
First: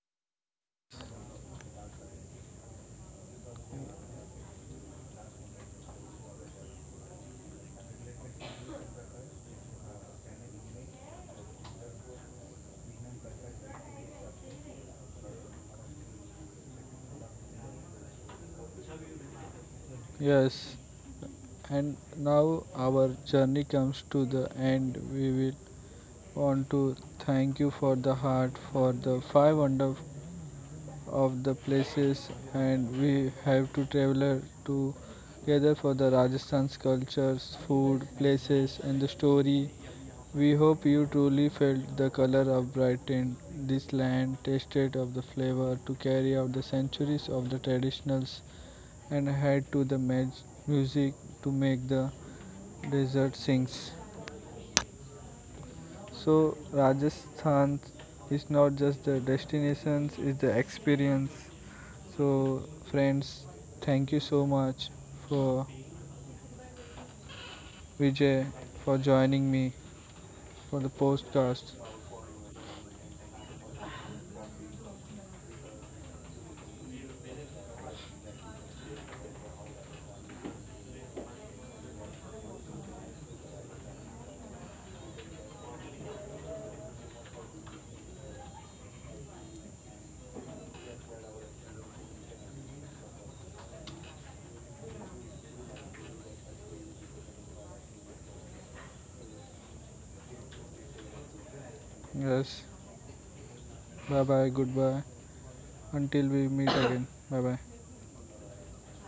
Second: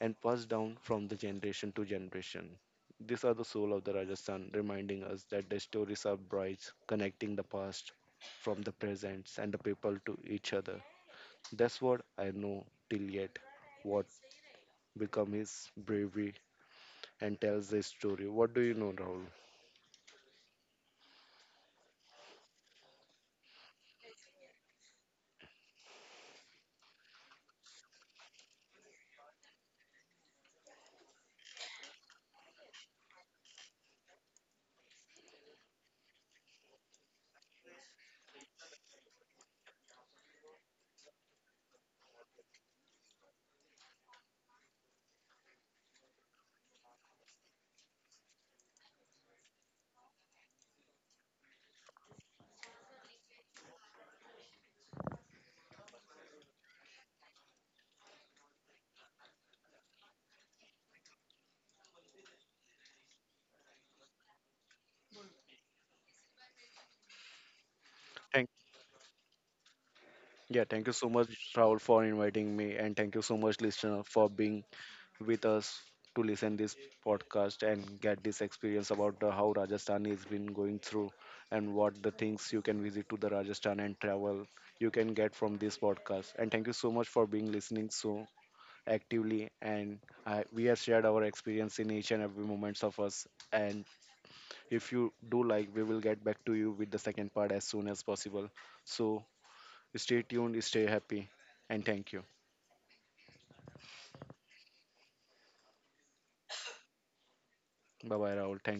Speaker 2: and passed down from the generation to generation. These are the soul of the Rajasthan, reminding us that their stories are brides connecting the past from the presents and the people to each other. That's what I know till yet. What become his bravery and tells the story. What do you know, Rahul?
Speaker 1: Yes, and now our journey comes to the end. We will want to thank you for the heart for the five wonderful of the places and we have to travel together for the Rajasthan's cultures, food, places and the story. We hope you truly felt the color of Brighton, this land, tasted of the flavor to carry out the centuries of the traditionals and had to the music to make the desert sings. So Rajasthan is not just the destinations, it's the experience. So friends, thank you so much for Vijay
Speaker 2: Thank
Speaker 1: for joining me
Speaker 2: yeah,
Speaker 1: for the
Speaker 2: thank you so much,
Speaker 1: podcast.
Speaker 2: Rahul, for inviting me, and thank you so much, listener, for being with us to listen this podcast and get this experience about how Rajasthan has been going through and what the things you can visit to the Rajasthan and travel you can get from this podcast. And thank you so much for being listening so actively. We have shared our experience in each and every moments of us. And if you do like, we will get back to you with the second part as soon as possible. So stay tuned, stay happy, and thank you.
Speaker 1: Yes. Bye bye, goodbye. Until we meet again. [coughs] Bye bye.
Speaker 2: Bye bye, Rahul Thank